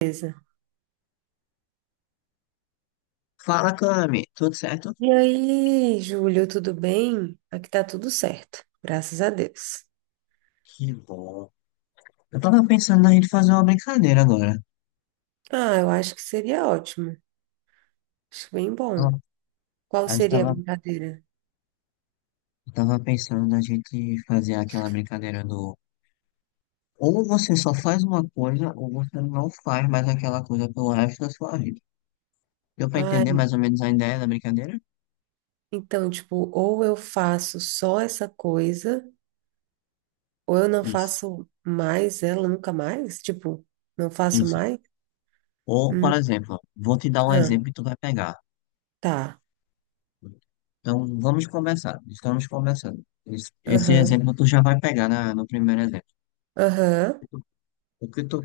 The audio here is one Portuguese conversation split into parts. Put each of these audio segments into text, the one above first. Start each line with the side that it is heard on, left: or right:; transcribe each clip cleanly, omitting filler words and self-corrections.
right: Beleza.
left: Fala, Cami, tudo certo?
right: E aí, Júlio, tudo bem? Aqui tá tudo certo, graças a Deus.
left: Que bom. Eu tava pensando na gente fazer uma brincadeira agora.
right: Ah, eu acho que seria ótimo. Acho bem
left: Ó,
right: bom. Qual
left: a gente
right: seria a
left: tava,
right: brincadeira?
left: eu tava pensando na gente fazer aquela brincadeira do ou você só faz uma coisa ou você não faz mais aquela coisa pelo resto da sua vida. Deu pra
right: Ah,
left: entender mais ou menos a ideia da brincadeira?
right: então, tipo, ou eu faço só essa coisa, ou eu não
left: Isso,
right: faço mais ela nunca mais? Tipo, não faço
left: isso.
right: mais?
left: Ou, por
right: Hum,
left: exemplo, vou te dar um
right: ah,
left: exemplo e tu vai pegar.
right: tá.
left: Então, vamos conversar Estamos conversando Esse, esse
right: Aham,
left: exemplo tu já vai pegar no primeiro exemplo.
right: aham,
left: O que tu,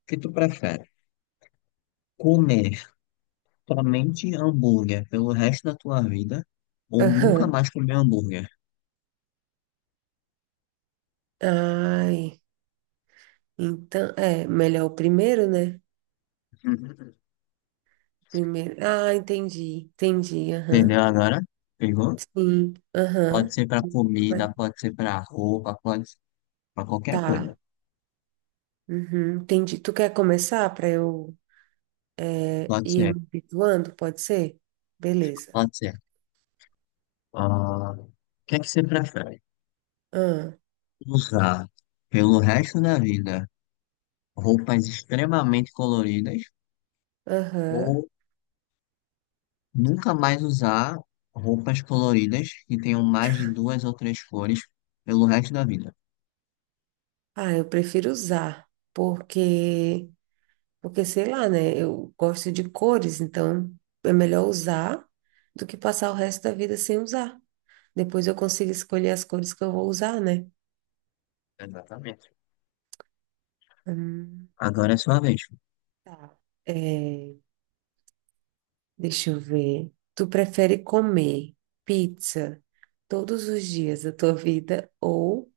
left: o que tu prefere? Comer somente hambúrguer pelo resto da tua vida ou nunca
right: aham.
left: mais comer hambúrguer.
right: Ai, então, é, melhor o primeiro, né? Primeiro. Ah, entendi, entendi, aham.
left: Entendeu agora? Pegou?
right: Sim,
left: Pode
right: aham.
left: ser pra
right: Mas
left: comida, pode ser pra roupa, pode ser pra qualquer
right: tá.
left: coisa.
right: Uhum, entendi. Tu quer começar para eu
left: Pode
right: ir
left: ser,
right: me habituando? Pode ser? Beleza.
left: pode ser. Ah, o que é que você prefere?
right: Ah,
left: Usar pelo resto da vida roupas extremamente coloridas
right: aham.
left: ou nunca mais usar roupas coloridas que tenham mais de duas ou três cores pelo resto da vida?
right: Ah, eu prefiro usar, porque, porque sei lá, né? Eu gosto de cores, então é melhor usar do que passar o resto da vida sem usar. Depois eu consigo escolher as cores que eu vou usar, né?
left: Exatamente.
right: Hum,
left: Agora é sua vez.
right: tá. É, deixa eu ver. Tu prefere comer pizza todos os dias da tua vida ou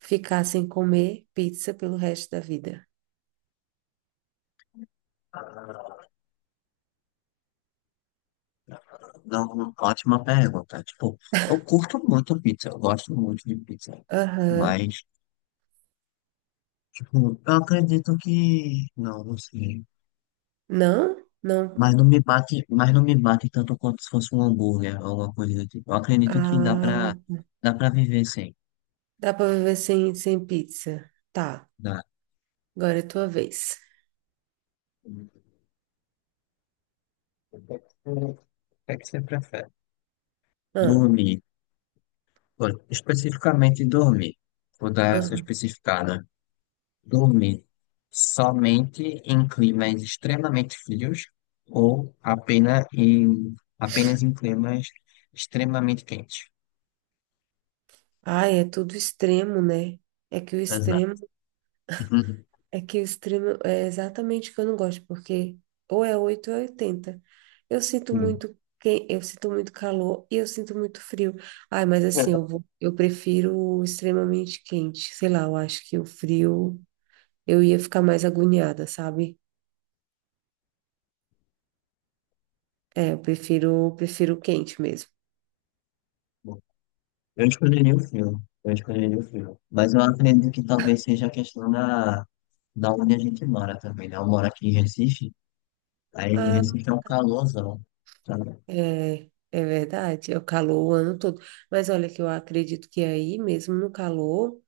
right: ficar sem comer pizza pelo resto da vida?
left: Não, ótima pergunta. Tipo, eu curto muito pizza, eu gosto muito de pizza.
right: Aham.
left: Mas, tipo, eu acredito que. Não, não sei.
right: Não? Não.
left: Mas não me bate tanto quanto se fosse um hambúrguer ou alguma coisa do tipo. Eu acredito que
right: Ah,
left: dá pra viver sem.
right: dá pra viver sem, sem pizza. Tá,
left: Dá.
right: agora é tua vez.
left: O que é que você prefere?
right: Ah,
left: Dormir. Pô, especificamente dormir. Vou dar essa
right: ah.
left: especificada. Dormir somente em climas extremamente frios ou apenas em climas extremamente quentes?
right: Ai, é tudo extremo, né? É que o
left: Exato.
right: extremo É que o extremo é exatamente o que eu não gosto, porque ou é 8 ou é 80.
left: Sim.
right: Eu sinto muito calor e eu sinto muito frio. Ai, mas assim, eu prefiro o extremamente quente. Sei lá, eu acho que o frio eu ia ficar mais agoniada, sabe? É, prefiro o quente mesmo.
left: Eu escolheria o frio. Mas eu acredito que talvez seja a questão da onde a gente mora também, né? Eu moro aqui em Recife, aí em
right: Ah,
left: Recife é um calorzão, sabe?
right: é, é verdade, é o calor o ano todo. Mas olha que eu acredito que aí mesmo no calor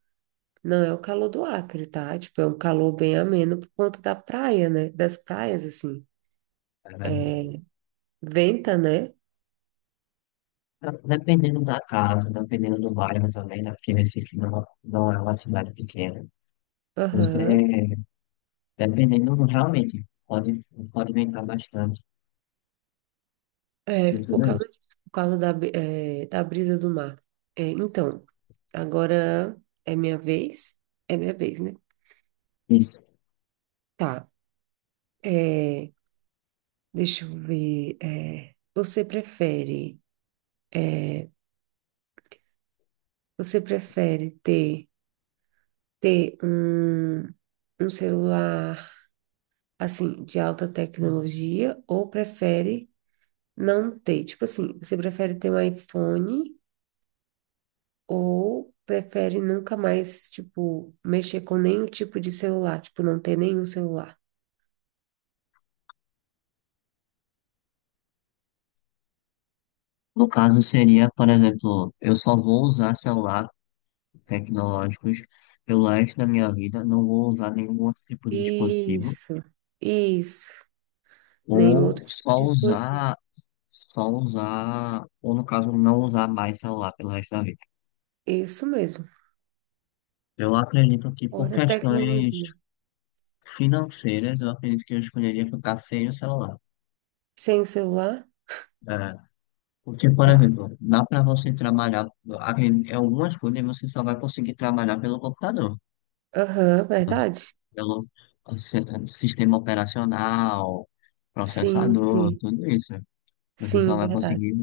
right: não é o calor do Acre, tá? Tipo, é um calor bem ameno por conta da praia, né? Das praias, assim.
left: É verdade.
right: Venta, né?
left: Tá, dependendo da casa, dependendo do bairro também, né? Porque Recife não, não é uma cidade pequena. Você,
right: Aham.
left: dependendo, realmente, pode aumentar bastante
right: É,
left: em
right: por
left: tudo
right: causa
left: isso.
right: disso, por causa da brisa do mar. É, então, agora é minha vez. É minha vez, né?
left: Isso.
right: Tá. É, deixa eu ver. É, é, você prefere ter um celular, assim, de alta tecnologia ou prefere não ter. Tipo assim, você prefere ter um iPhone ou prefere nunca mais, tipo, mexer com nenhum tipo de celular? Tipo, não ter nenhum celular.
left: No caso, seria, por exemplo, eu só vou usar celular tecnológicos pelo resto da minha vida, não vou usar nenhum outro tipo de dispositivo,
right: Isso, isso. Nenhum outro
left: ou
right: tipo
left: só
right: de dispositivo.
left: usar, só usar, ou no caso, não usar mais celular pelo resto da vida.
right: Isso mesmo.
left: Eu acredito que por
right: Fora
left: questões
right: tecnologia.
left: financeiras, eu acredito que eu escolheria ficar sem o celular.
right: Sem celular?
left: É, porque, por
right: Tá.
left: exemplo, dá para você trabalhar, em algumas coisas você só vai conseguir trabalhar pelo computador,
right: Aham, verdade?
left: pelo sistema operacional, processador,
right: Sim.
left: tudo isso. Você só
right: Sim,
left: vai
right: verdade.
left: conseguir.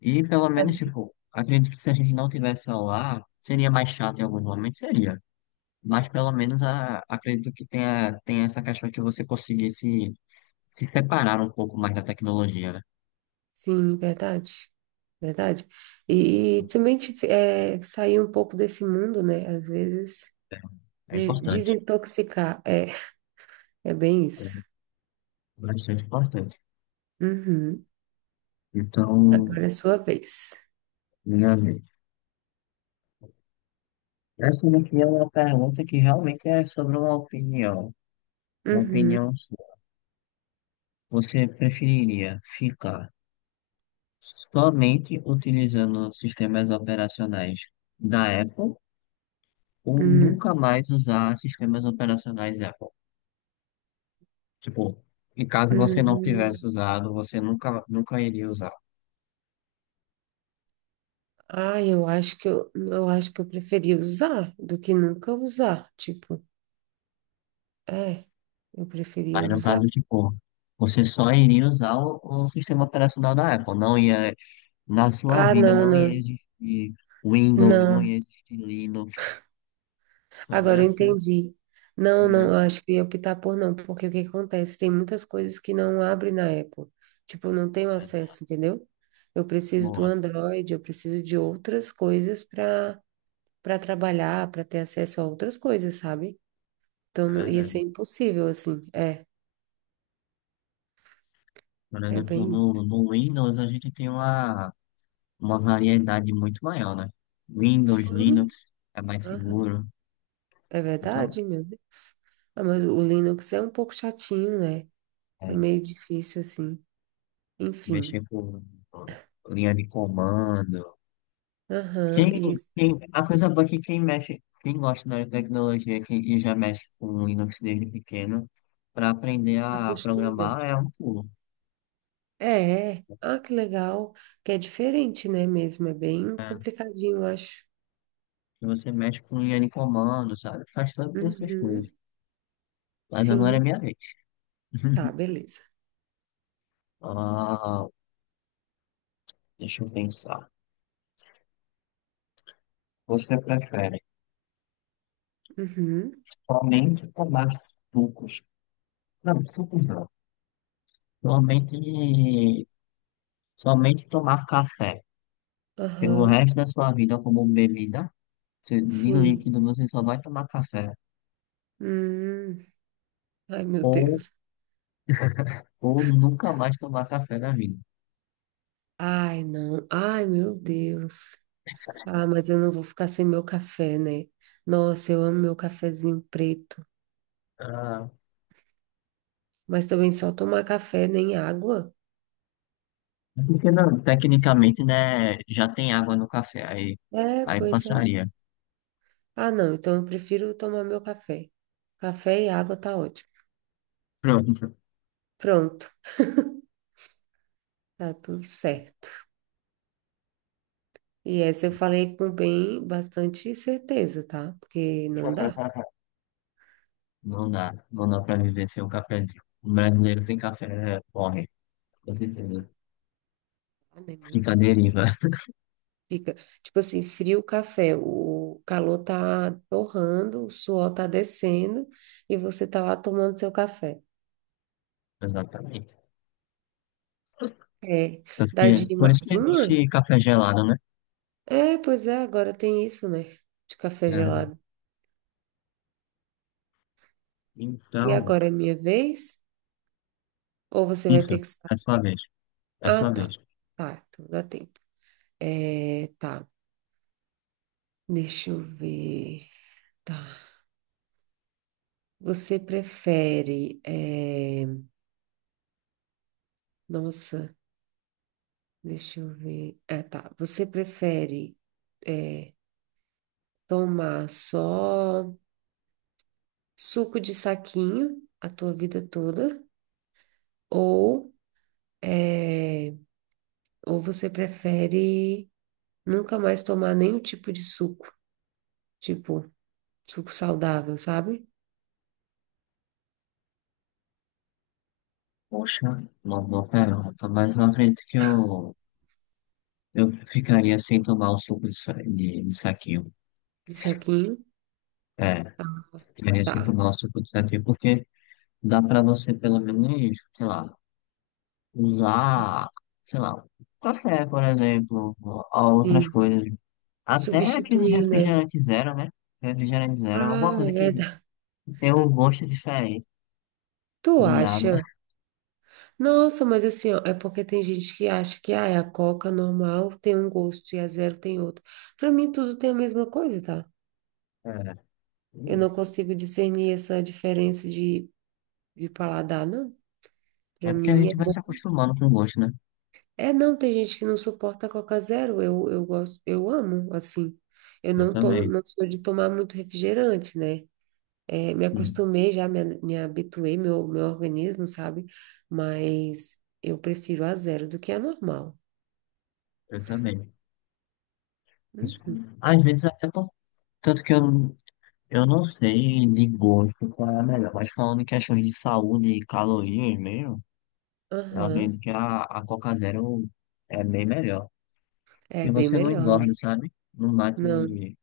left: E pelo menos, tipo, acredito que se a gente não tivesse celular, seria mais chato em alguns momentos, seria. Mas pelo menos a, acredito que tenha essa questão que você conseguisse se separar um pouco mais da tecnologia, né?
right: Sim, verdade. Verdade. E também sair um pouco desse mundo, né? Às vezes.
left: É, é importante.
right: Desintoxicar. É, é bem isso.
left: É bastante importante.
right: Uhum.
left: Então,
right: Agora é sua vez.
left: meu amigo, essa daqui é uma pergunta que realmente é sobre uma opinião. Uma
right: Uhum.
left: opinião sua. Você preferiria ficar somente utilizando sistemas operacionais da Apple ou
right: Uhum.
left: nunca mais usar sistemas operacionais Apple? Tipo, e caso você não tivesse
right: Uhum.
left: usado, você nunca iria usar.
right: Ah, eu acho que eu preferia usar do que nunca usar. Tipo, é, eu preferia
left: Mas no
right: usar.
left: caso, tipo, você só iria usar o sistema operacional da Apple, não ia na sua
right: Ah,
left: vida não ia existir Windows, não
right: não.
left: ia existir Linux, só
right: Agora
left: ia
right: eu
left: ser,
right: entendi. Não, eu
left: entendeu?
right: acho que eu ia optar por não, porque o que acontece? Tem muitas coisas que não abrem na Apple. Tipo, eu não tenho
left: É,
right: acesso, entendeu? Eu preciso do
left: boa,
right: Android, eu preciso de outras coisas para trabalhar, para ter acesso a outras coisas, sabe? Então
left: é
right: não ia ser
left: verdade.
right: impossível, assim. É,
left: Por
right: é
left: exemplo,
right: bem.
left: no Windows a gente tem uma variedade muito maior, né? Windows,
right: Sim,
left: Linux é mais
right: aham,
left: seguro,
right: é
left: então,
right: verdade, meu Deus. Ah, mas o Linux é um pouco chatinho, né? É
left: é,
right: meio difícil, assim. Enfim.
left: mexer com linha de comando.
right: Aham,
left: Quem,
right: isso.
left: a coisa boa é que quem mexe, quem gosta da tecnologia e já mexe com Linux desde pequeno, para aprender a
right: Acostuma.
left: programar é um pulo.
right: É, é. Ah, que legal. Que é diferente, né, mesmo? É bem
left: É,
right: complicadinho, eu acho.
left: que você mexe com Yanni Comando, sabe? Faz todas essas coisas.
right: Uhum.
left: Mas agora é
right: Sim.
left: minha vez.
right: Tá, beleza.
left: Ah, deixa eu pensar. Você prefere
right: Uhum.
left: somente tomar sucos? Não, sucos não. Somente, somente tomar café pelo
right: Aham.
left: resto da sua vida como bebida. De
right: Sim.
left: líquido você só vai tomar café.
right: Hum. Ai, meu
left: Ou,
right: Deus.
left: ou nunca mais tomar café na vida.
right: Ai, não. Ai, meu Deus. Ah, mas eu não vou ficar sem meu café, né? Nossa, eu amo meu cafezinho preto.
left: Ah,
right: Mas também só tomar café, nem água.
left: é porque não, tecnicamente, né? Já tem água no café,
right: É,
left: aí
right: pois é.
left: passaria.
right: Ah, não. Então eu prefiro tomar meu café. Café e água tá ótimo.
left: Pronto.
right: Pronto, tá tudo certo. E essa eu falei com bem bastante certeza, tá? Porque não dá.
left: Não dá pra viver sem um cafezinho. Um brasileiro sem café morre, com certeza.
right: Ah, né, meu
left: Fica à
right: Deus.
left: deriva,
right: Fica, tipo assim, frio o café, o calor tá torrando, o suor tá descendo e você tá lá tomando seu café.
left: exatamente.
right: É,
left: Tanto que,
right: dá de
left: por isso
right: mais
left: que
right: uma?
left: existe café gelado, né?
right: É, pois é, agora tem isso, né? De café
left: É.
right: gelado. E
left: Então,
right: agora é minha vez? Ou você vai
left: isso,
right: ter que sair?
left: é sua vez, é
right: Ah,
left: sua
right: tá.
left: vez.
right: Tá, então dá tempo. É, tá. Deixa eu ver. Tá. Você prefere. é, Nossa, deixa eu ver. Ah, tá. É, Tomar só suco de saquinho a tua vida toda, ou é, ou você prefere nunca mais tomar nenhum tipo de suco, tipo suco saudável, sabe?
left: Poxa, uma boa pergunta, mas eu acredito que eu ficaria sem tomar o suco de saquinho.
right: De saquinho,
left: É, ficaria sem
right: tá?
left: tomar o suco de saquinho, porque dá pra você pelo menos, sei lá, usar, sei lá, café, por exemplo, ou outras
right: Sim,
left: coisas. Até aquele
right: substituir, né?
left: refrigerante zero, né? Refrigerante zero é alguma
right: Ah, é
left: coisa que
right: verdade.
left: tem um gosto diferente
right: Tu
left: de água.
right: acha? Nossa, mas assim, ó, é porque tem gente que acha que ah, é a Coca normal tem um gosto e a zero tem outro. Pra mim, tudo tem a mesma coisa, tá?
left: É,
right: Eu não
left: isso.
right: consigo discernir essa diferença de paladar, não.
left: É
right: Para
left: porque a
right: mim é
left: gente vai
right: bom.
left: se acostumando com o gosto, né?
right: É, não, tem gente que não suporta Coca Zero. Eu gosto, eu amo, assim. Eu
left: Eu
right: não tomo,
left: também.
right: não sou de tomar muito refrigerante, né? É, me
left: Sim,
right: acostumei já, me habituei, meu organismo, sabe? Mas eu prefiro a zero do que a normal.
left: eu também. Isso.
right: Uhum.
left: Às vezes até por... Tanto que eu não sei de gosto qual é a melhor, mas falando em questões de saúde e calorias mesmo, eu
right: Aham.
left: acredito que a Coca Zero é bem melhor.
right: É
left: Que
right: bem
left: você não
right: melhor,
left: engorda,
right: né?
left: sabe?
right: Não.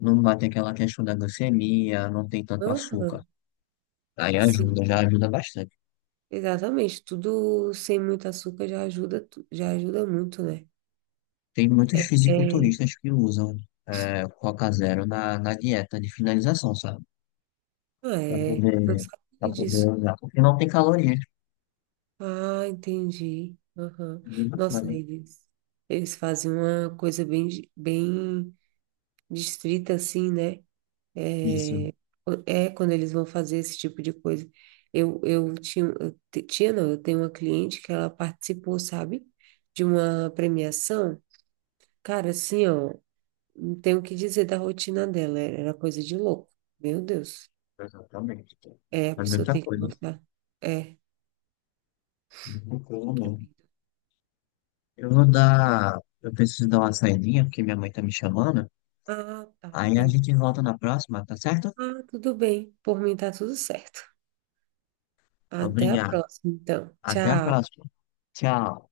left: Não bate aquela questão da glicemia, não tem tanto açúcar.
right: Aham.
left: Aí
right: Sim.
left: ajuda, já ajuda bastante.
right: Exatamente. Tudo sem muito açúcar já ajuda, já ajuda muito, né?
left: Tem muitos
right: É.
left: fisiculturistas que usam é, Coca Zero na dieta de finalização, sabe?
right: Ah,
left: Pra
right: é. Não
left: poder, pra
right: sabia
left: poder
right: disso.
left: usar, porque não tem calorias.
right: Ah, entendi. Aham.
left: Bem
right: Nossa,
left: bacana.
right: eles fazem uma coisa bem distrita, assim, né?
left: Isso,
right: É quando eles vão fazer esse tipo de coisa. Eu tinha, eu te- tinha, não, eu tenho uma cliente que ela participou, sabe? De uma premiação. Cara, assim, ó, não tenho o que dizer da rotina dela. Era coisa de louco. Meu Deus.
left: exatamente.
right: É, a
left: É
right: pessoa
left: muita
right: tem que
left: coisa.
right: gostar. É,
left: Muita coisa
right: é
left: mesmo.
right: bem.
left: Eu vou dar. Eu preciso dar uma saidinha, porque minha mãe tá me chamando.
right: Ah, tá,
left: Aí a
right: entendi.
left: gente volta na próxima, tá certo?
right: Ah, tudo bem. Por mim tá tudo certo. Até a
left: Obrigado.
right: próxima, então.
left: Até a
right: Tchau.
left: próxima. Tchau.